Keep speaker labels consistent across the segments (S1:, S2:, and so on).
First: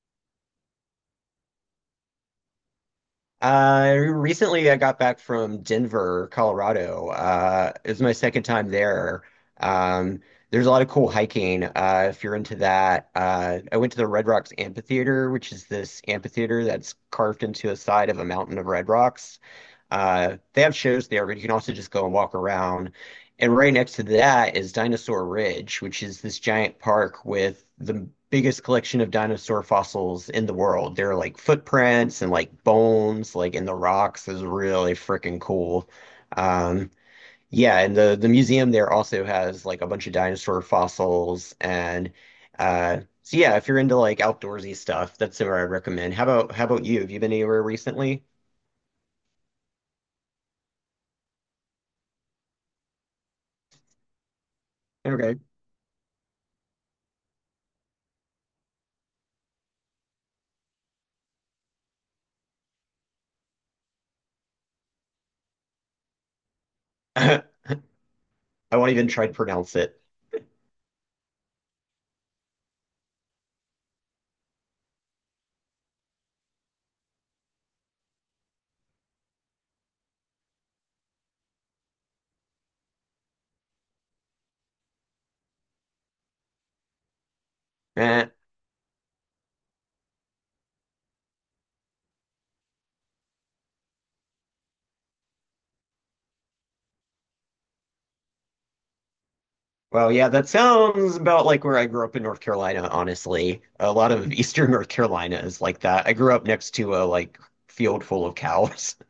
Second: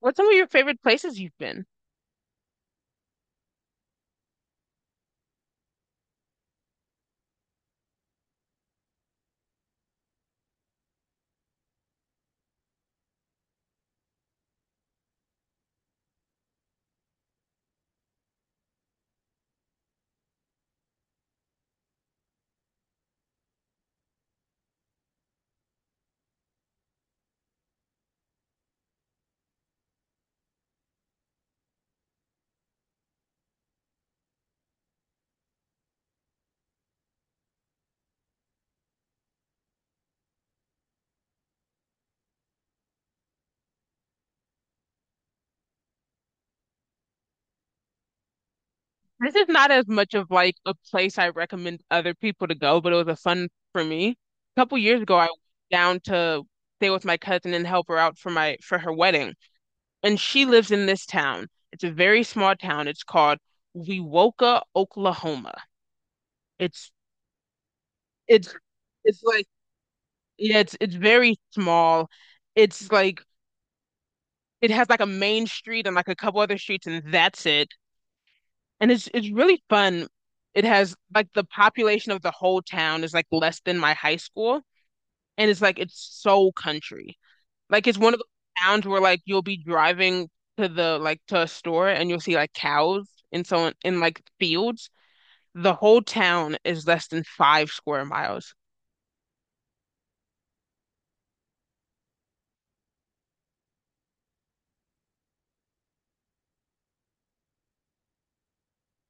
S1: What's some of your favorite places you've been?
S2: Recently I got back from Denver, Colorado. It was my second time there. Um, there's a lot of cool hiking, if you're into that. I went to the Red Rocks Amphitheater, which is this amphitheater that's carved into a side of a mountain of red rocks. They have shows there, but you can also just go and walk around. And right next to that is Dinosaur Ridge, which is this giant park with the biggest collection of dinosaur fossils in the world. There are like footprints and like bones, like in the rocks, is really freaking cool. Um, yeah, and the museum there also has like a bunch of dinosaur fossils and so yeah, if you're into like outdoorsy stuff, that's where I recommend. How about you? Have you been anywhere recently?
S1: This is not as much of like a place I recommend other people to go, but it was a fun for me. A couple years ago, I
S2: Okay.
S1: went down to stay with my cousin and help her out for my for her wedding. And she lives in this town. It's a very small town. It's called Wewoka, Oklahoma. It's it's
S2: I won't even
S1: it's
S2: try to
S1: like
S2: pronounce it.
S1: yeah, it's very small. It's like it has like a main street and like a couple other streets and that's it. And it's really fun. It has like the population of the whole town is like less than my high school, and it's like it's so country. Like it's one of
S2: Eh.
S1: those towns where like you'll be driving to the like to a store and you'll see like cows and so on in like fields. The whole town is less than five square miles.
S2: Well, yeah, that sounds about like where I grew up in North Carolina, honestly. A lot of Eastern North Carolina is like that. I grew up next to a like field full of cows.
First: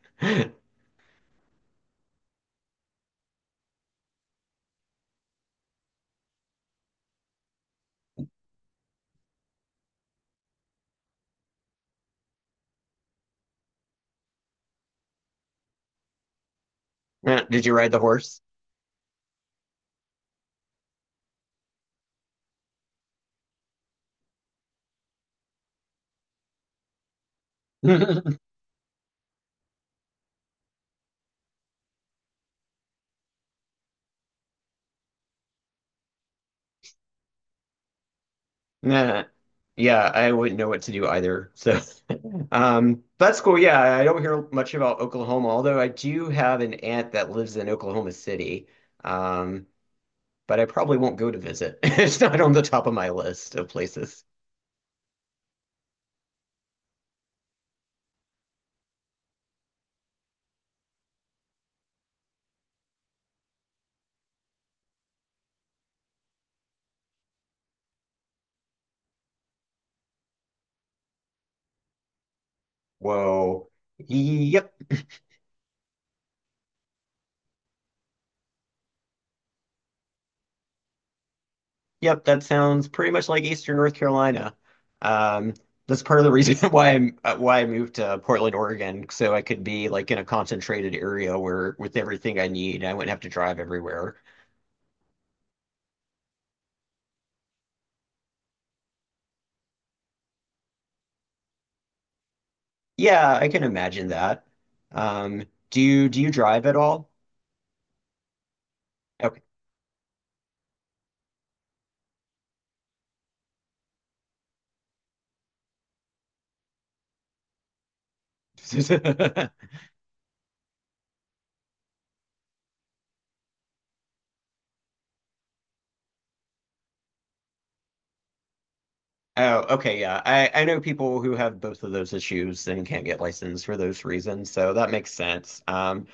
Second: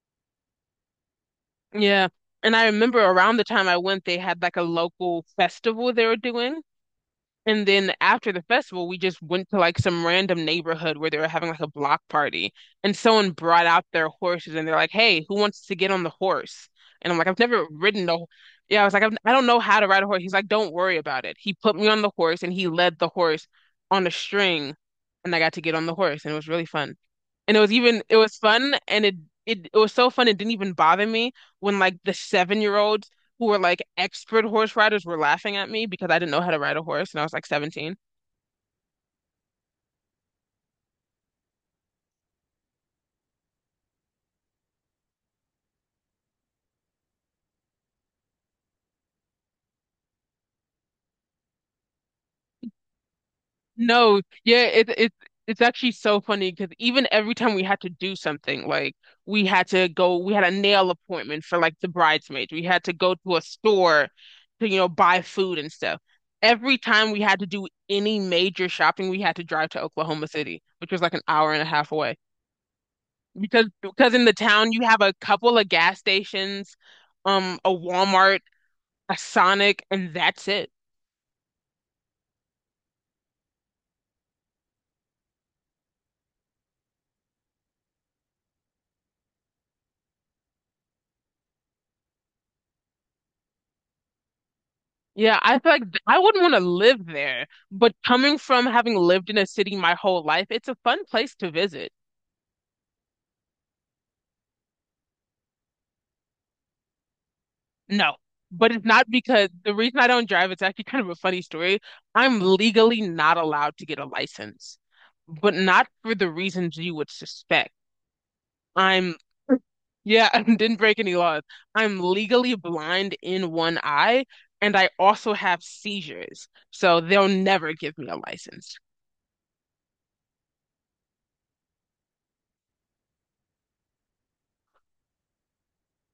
S1: Yeah. And I remember around the time I went, they had like a local festival they were doing. And then after the festival, we just went to like some random neighborhood where they were having like a block party. And someone brought out their horses and they're like, "Hey, who wants to get on the horse?" And I'm like, I've
S2: Eh,
S1: never
S2: did you ride the
S1: ridden a,
S2: horse?
S1: yeah, I was like, I don't know how to ride a horse. He's like, don't worry about it. He put me on the horse and he led the horse on a string and I got to get on the horse and it was really fun. And it was fun and it was so fun. It didn't even bother me when like the seven-year-old who were like expert horse riders were laughing at me because I didn't know how to ride a horse and I was like 17.
S2: Nah. Yeah, I wouldn't know what to do either. So, that's cool. Yeah, I don't hear much about Oklahoma, although I do have an aunt that lives in Oklahoma City. Um, but I probably won't go to visit. It's not on the top of my list of
S1: No,
S2: places.
S1: yeah, it it's actually so funny because even every time we had to do something, like we had a nail appointment for like the bridesmaids. We had to go to a store to, you know, buy food and stuff. Every time we had to do any major shopping, we had to drive to Oklahoma City, which was like an hour and a half away. Because
S2: Whoa.
S1: because in the town
S2: Yep.
S1: you have a couple of gas stations, a Walmart, a Sonic, and that's it.
S2: Yep. That sounds pretty much like Eastern North Carolina. Um, that's part of the reason why I'm why I moved to Portland, Oregon, so I could be like in a concentrated area where with everything I need, I wouldn't have to drive everywhere.
S1: Yeah, I feel like I wouldn't want to live there, but coming from having lived in a city my whole life, it's a fun place to visit.
S2: Yeah, I can imagine that. Um, do you drive at all?
S1: No, but it's not
S2: Okay.
S1: because the reason I don't drive, it's actually kind of a funny story. I'm legally not allowed to get a license, but not for the reasons you would suspect. I'm yeah, I didn't break any laws. I'm legally blind in one eye, and I also have seizures, so they'll never give me a license.
S2: Oh, okay, yeah. I know people who have both of those issues and can't get licensed for those reasons, so that makes sense.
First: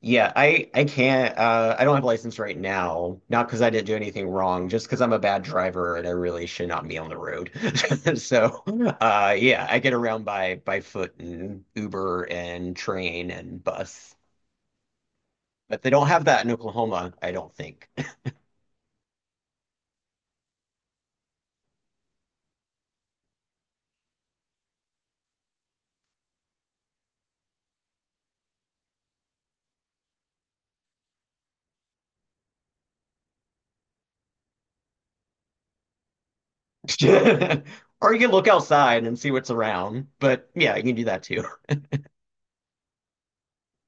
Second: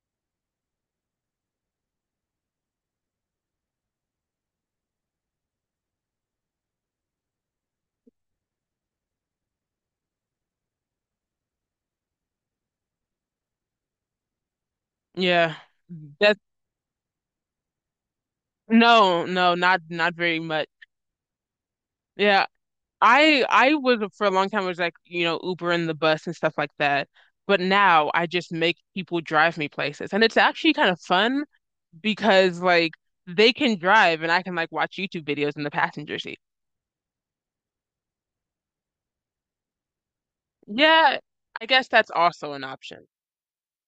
S2: Yeah, I can't I don't have a license right now, not because I didn't do anything wrong, just because I'm a bad driver and I really should not be on the road. So, yeah, I get around by foot and Uber and train and bus.
S1: Yeah.
S2: But they don't have
S1: That's
S2: that in Oklahoma, I don't think.
S1: no, no, not not very much. Yeah. I was for a long time was like, you know, Uber and the bus and stuff like that. But now I just make people drive me places. And it's actually kind of fun because like they can drive and I can like watch YouTube videos in the passenger seat.
S2: Or you can look outside and see what's around, but yeah, you can do
S1: Yeah,
S2: that too.
S1: I guess that's also an option.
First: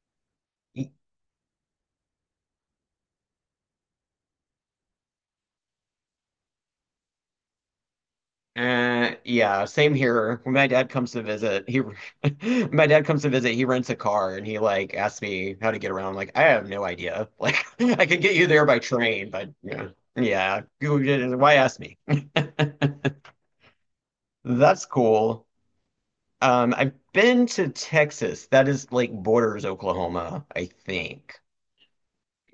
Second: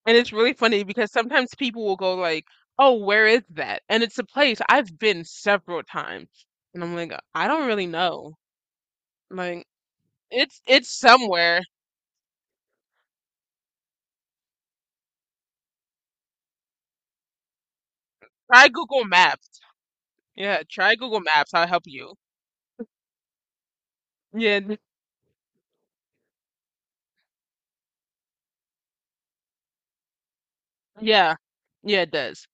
S1: And it's really funny because sometimes people will go like, "Oh, where is that?" And it's a place I've been several times. And I'm like, "I don't really know."
S2: Yeah,
S1: Like
S2: same here. When
S1: It's
S2: my
S1: it's
S2: dad comes to
S1: somewhere.
S2: visit, he when my dad comes to visit, he rents a car and he like asks me how to get around. I'm like, I have no idea. Like, I could get you there
S1: Try
S2: by
S1: Google
S2: train,
S1: Maps.
S2: but yeah, yeah.
S1: Yeah, try Google Maps.
S2: Why
S1: I'll
S2: ask
S1: help
S2: me?
S1: you. Yeah, th-
S2: That's cool. I've been to Texas. That is like borders Oklahoma, I
S1: yeah,
S2: think.
S1: yeah, it does.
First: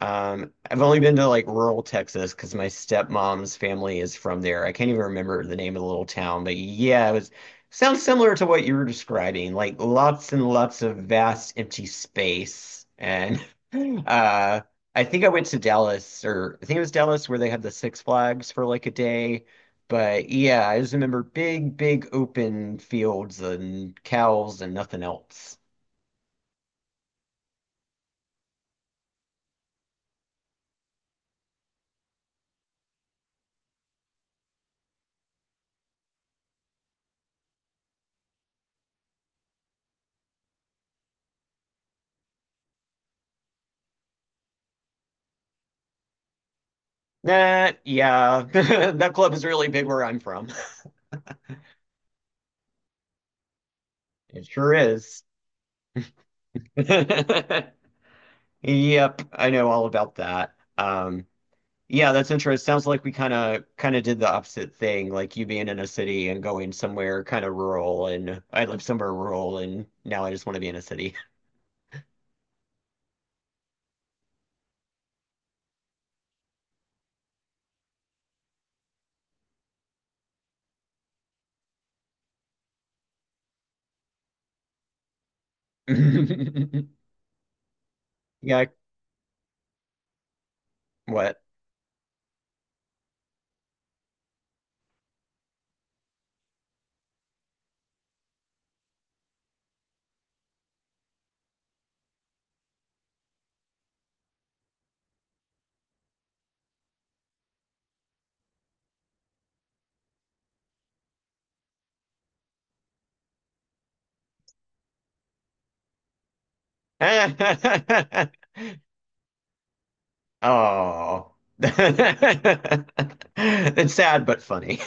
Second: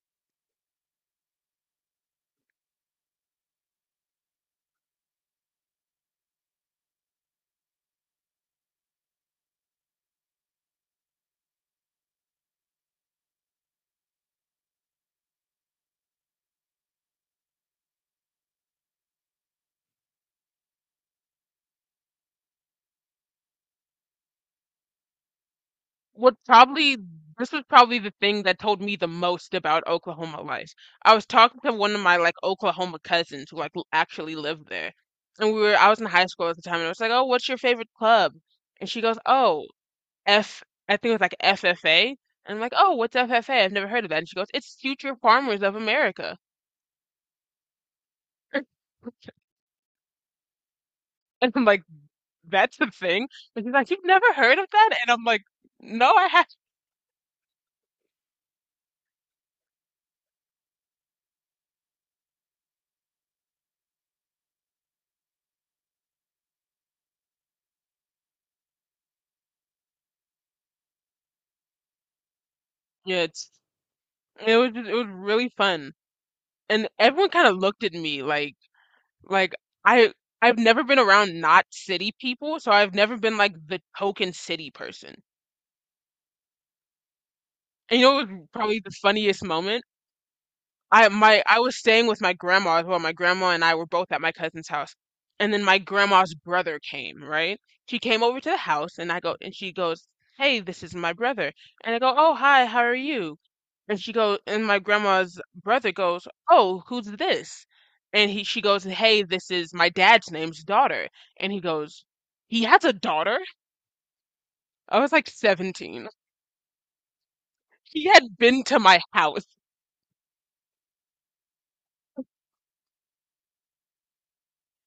S2: I've only been to like rural Texas because my stepmom's family is from there. I can't even remember the name of the little town, but yeah, it was sounds similar to what you were describing, like lots and lots of vast empty space. And uh, I think I went to Dallas, or I think it was Dallas where they had the Six Flags for like a day. But yeah, I just remember big, big open fields and cows and nothing else.
S1: What probably this was probably the thing that told me the most about Oklahoma life. I was talking to one of my like Oklahoma cousins who like actually lived there, and we were I was in high school at the time, and I was like, "Oh, what's your favorite club?" And she goes, "Oh, F. I think it was like FFA." And I'm like, "Oh, what's FFA? I've never heard of that." And she goes, "It's Future Farmers of America."
S2: That, yeah, that club is really big where I'm from.
S1: And I'm like, that's the thing. And she's like, you've never
S2: It
S1: heard of
S2: sure
S1: that? And
S2: is.
S1: I'm like, no, I haven't.
S2: Yep, I know all about that. Yeah, that's interesting. Sounds like we kind of did the opposite thing, like you being in a city and going somewhere kind of rural, and I live somewhere rural, and now I just want to be in a city.
S1: Yeah, it's, it was just, it was really fun. And everyone kind of looked at me like I I've never been around not city people, so I've never been like the token city person. And you know, it was
S2: Yeah,
S1: probably the funniest moment.
S2: what?
S1: I was staying with my grandma as well. My grandma and I were both at my cousin's house. And then my grandma's brother came, right? She came over to the house and I go and she goes, "Hey, this is my brother." And I go, "Oh, hi, how are you?" And my grandma's brother goes, "Oh, who's this?" And he she goes, "Hey, this is my dad's name's daughter." And he goes, "He has a daughter?" I was like 17. He had been to my house.
S2: Oh, it's sad but funny.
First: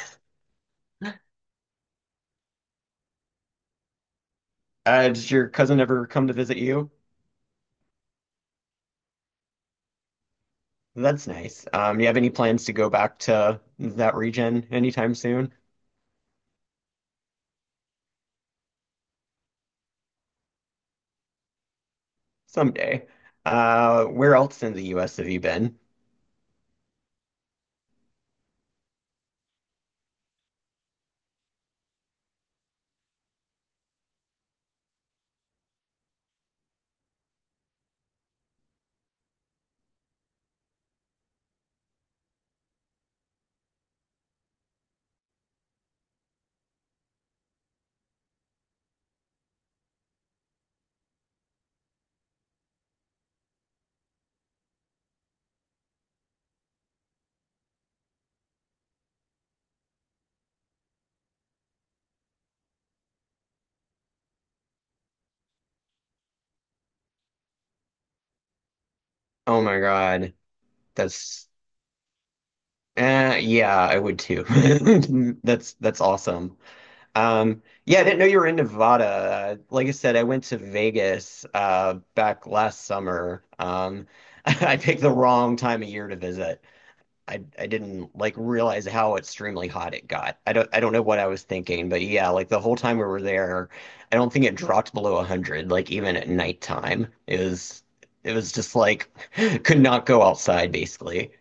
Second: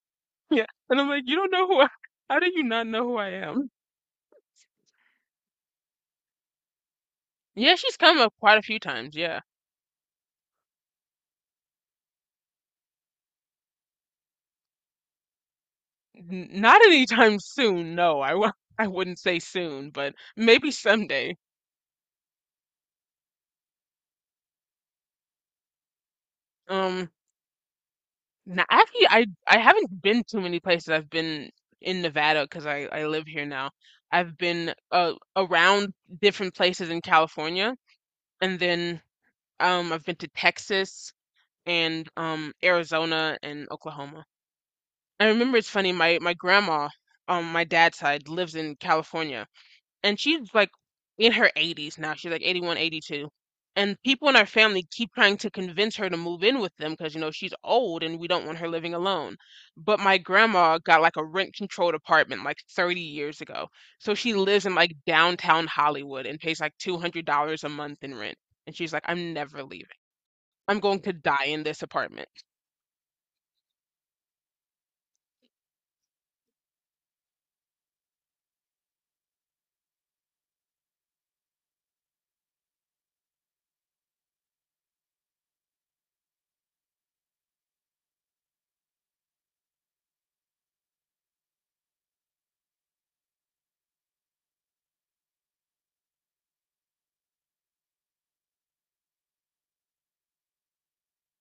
S1: Yeah. And I'm like, "You don't know who I, how do you not know who I am?"
S2: Did your cousin ever come to visit you?
S1: Yeah, she's come up quite a few times, yeah.
S2: That's nice. Do you have any plans to go back to that region anytime soon?
S1: N not anytime soon, no. I w I wouldn't say soon, but maybe someday.
S2: Someday. Where else in the US have you been?
S1: Um, now actually I haven't been too many places. I've been in Nevada because I live here now. I've been around different places in California, and then I've been to Texas and Arizona and Oklahoma. I remember it's funny, my grandma on my dad's side lives in California and she's like in her 80s now. She's like 81, 82. And people in our family keep trying to convince her to move in with them because, you know, she's old and we don't want her living alone. But my grandma got like a rent-controlled apartment like 30 years ago. So she lives in like downtown Hollywood and pays like $200 a month in rent. And she's like, I'm
S2: Oh
S1: never
S2: my
S1: leaving.
S2: God.
S1: I'm going to die
S2: That's
S1: in this apartment.
S2: yeah, I would too. That's awesome. Yeah, I didn't know you were in Nevada. Like I said, I went to Vegas back last summer. I picked the wrong time of year to visit. I didn't like realize how extremely hot it got. I don't know what I was thinking, but yeah, like the whole time we were there, I don't think it dropped below 100, like even at nighttime. It was just like could not go outside basically.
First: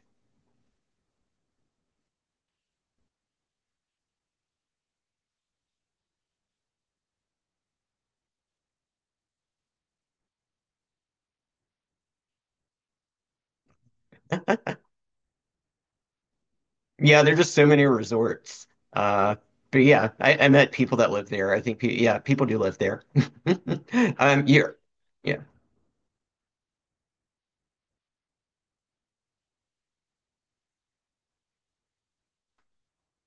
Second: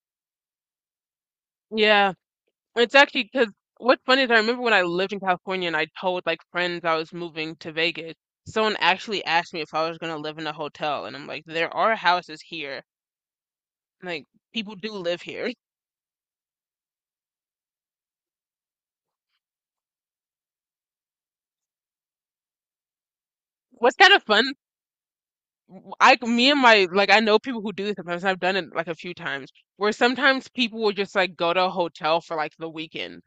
S1: Yeah. It's actually because what's funny is I remember when I lived in California and I told like friends I was moving to Vegas, someone actually asked me if I was going to live in a hotel. And I'm like, there are houses here. Like, people do live here.
S2: Yeah, there's just so many resorts. Uh, but yeah, I met people that live there. I think, pe yeah, people do live there.
S1: What's kind of
S2: Um,
S1: fun,
S2: you're, yeah,
S1: me and my, like, I know people who do this sometimes. I've done it like a few times where sometimes people will just like go to a hotel for like the weekend,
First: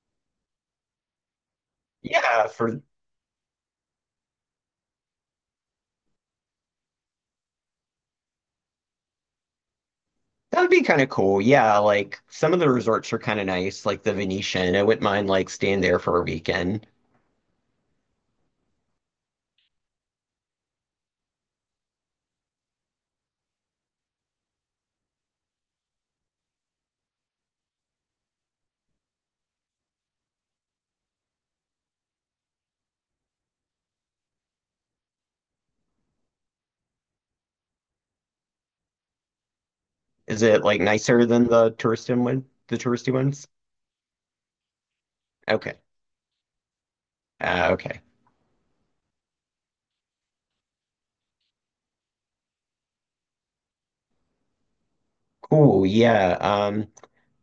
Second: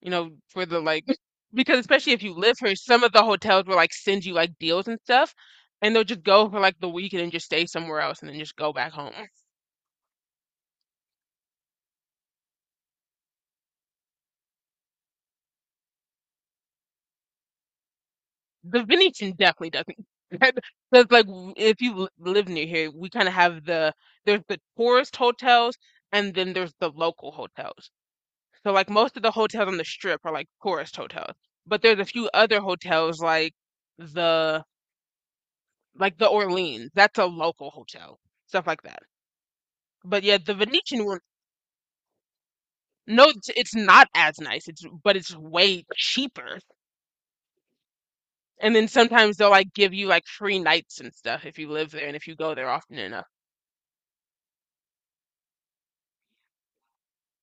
S1: you know, for because especially if you
S2: yeah,
S1: live here,
S2: for
S1: some of the hotels will like send you like deals and stuff, and they'll just go for like the weekend and just stay somewhere else and then just go back home.
S2: that would be kind of cool. Yeah, like some of the resorts are kind of nice, like the Venetian. I wouldn't mind like staying there for a weekend.
S1: The Venetian definitely doesn't. Because like if you live near here, we kind of have there's the tourist hotels and then there's the local hotels. So like most of the hotels on the strip are like tourist hotels, but there's a few other hotels like the the Orleans. That's a local hotel, stuff like that. But yeah,
S2: Is
S1: the
S2: it like
S1: Venetian,
S2: nicer than the touristy one, the touristy
S1: no,
S2: ones?
S1: it's not as nice. It's but it's
S2: Okay.
S1: way cheaper.
S2: Okay.
S1: And then sometimes they'll like give you like free nights and stuff if you live there and if you go there often enough.
S2: Cool. Yeah.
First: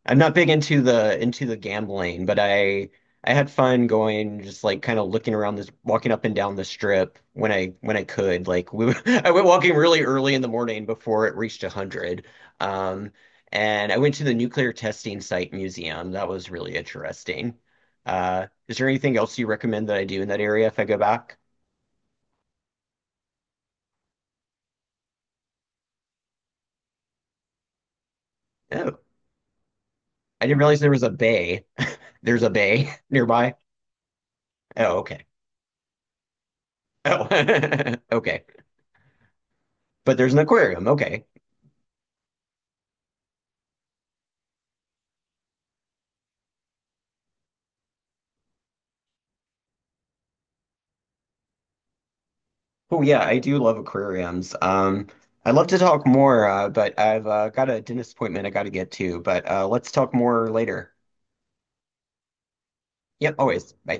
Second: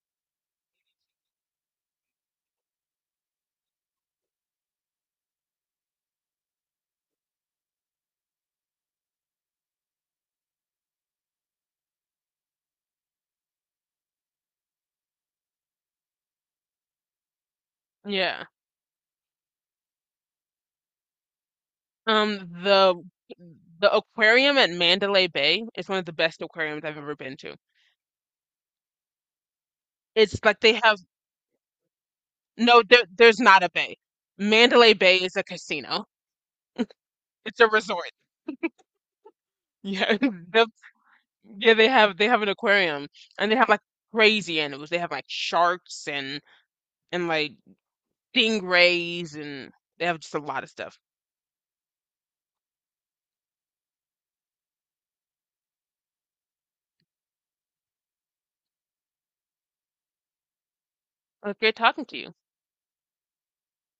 S2: I'm not big into the gambling, but I had fun going just like kind of looking around this walking up and down the strip when I could. Like we I went walking really early in the morning before it reached 100. Um and I went to the Nuclear Testing Site Museum. That was really interesting.
S1: Yeah.
S2: Is there anything else you recommend that I do in that area if I go back?
S1: The the aquarium at Mandalay Bay is one of the best aquariums I've ever been to.
S2: Oh,
S1: It's
S2: I didn't
S1: like they
S2: realize there
S1: have,
S2: was a bay. There's a
S1: no,
S2: bay
S1: there's
S2: nearby.
S1: not a bay. Mandalay
S2: Oh,
S1: Bay
S2: okay.
S1: is a casino.
S2: Oh.
S1: It's a resort.
S2: Okay.
S1: Yeah,
S2: But there's an aquarium. Okay.
S1: yeah, they have an aquarium and they have like crazy animals. They have like sharks and like stingrays, and they have just a lot of stuff.
S2: Oh yeah, I do love aquariums. I'd love to talk more, but I've got a dentist appointment I got to get to. But let's talk more later.
S1: It's was great talking to you.
S2: Yep, always. Bye.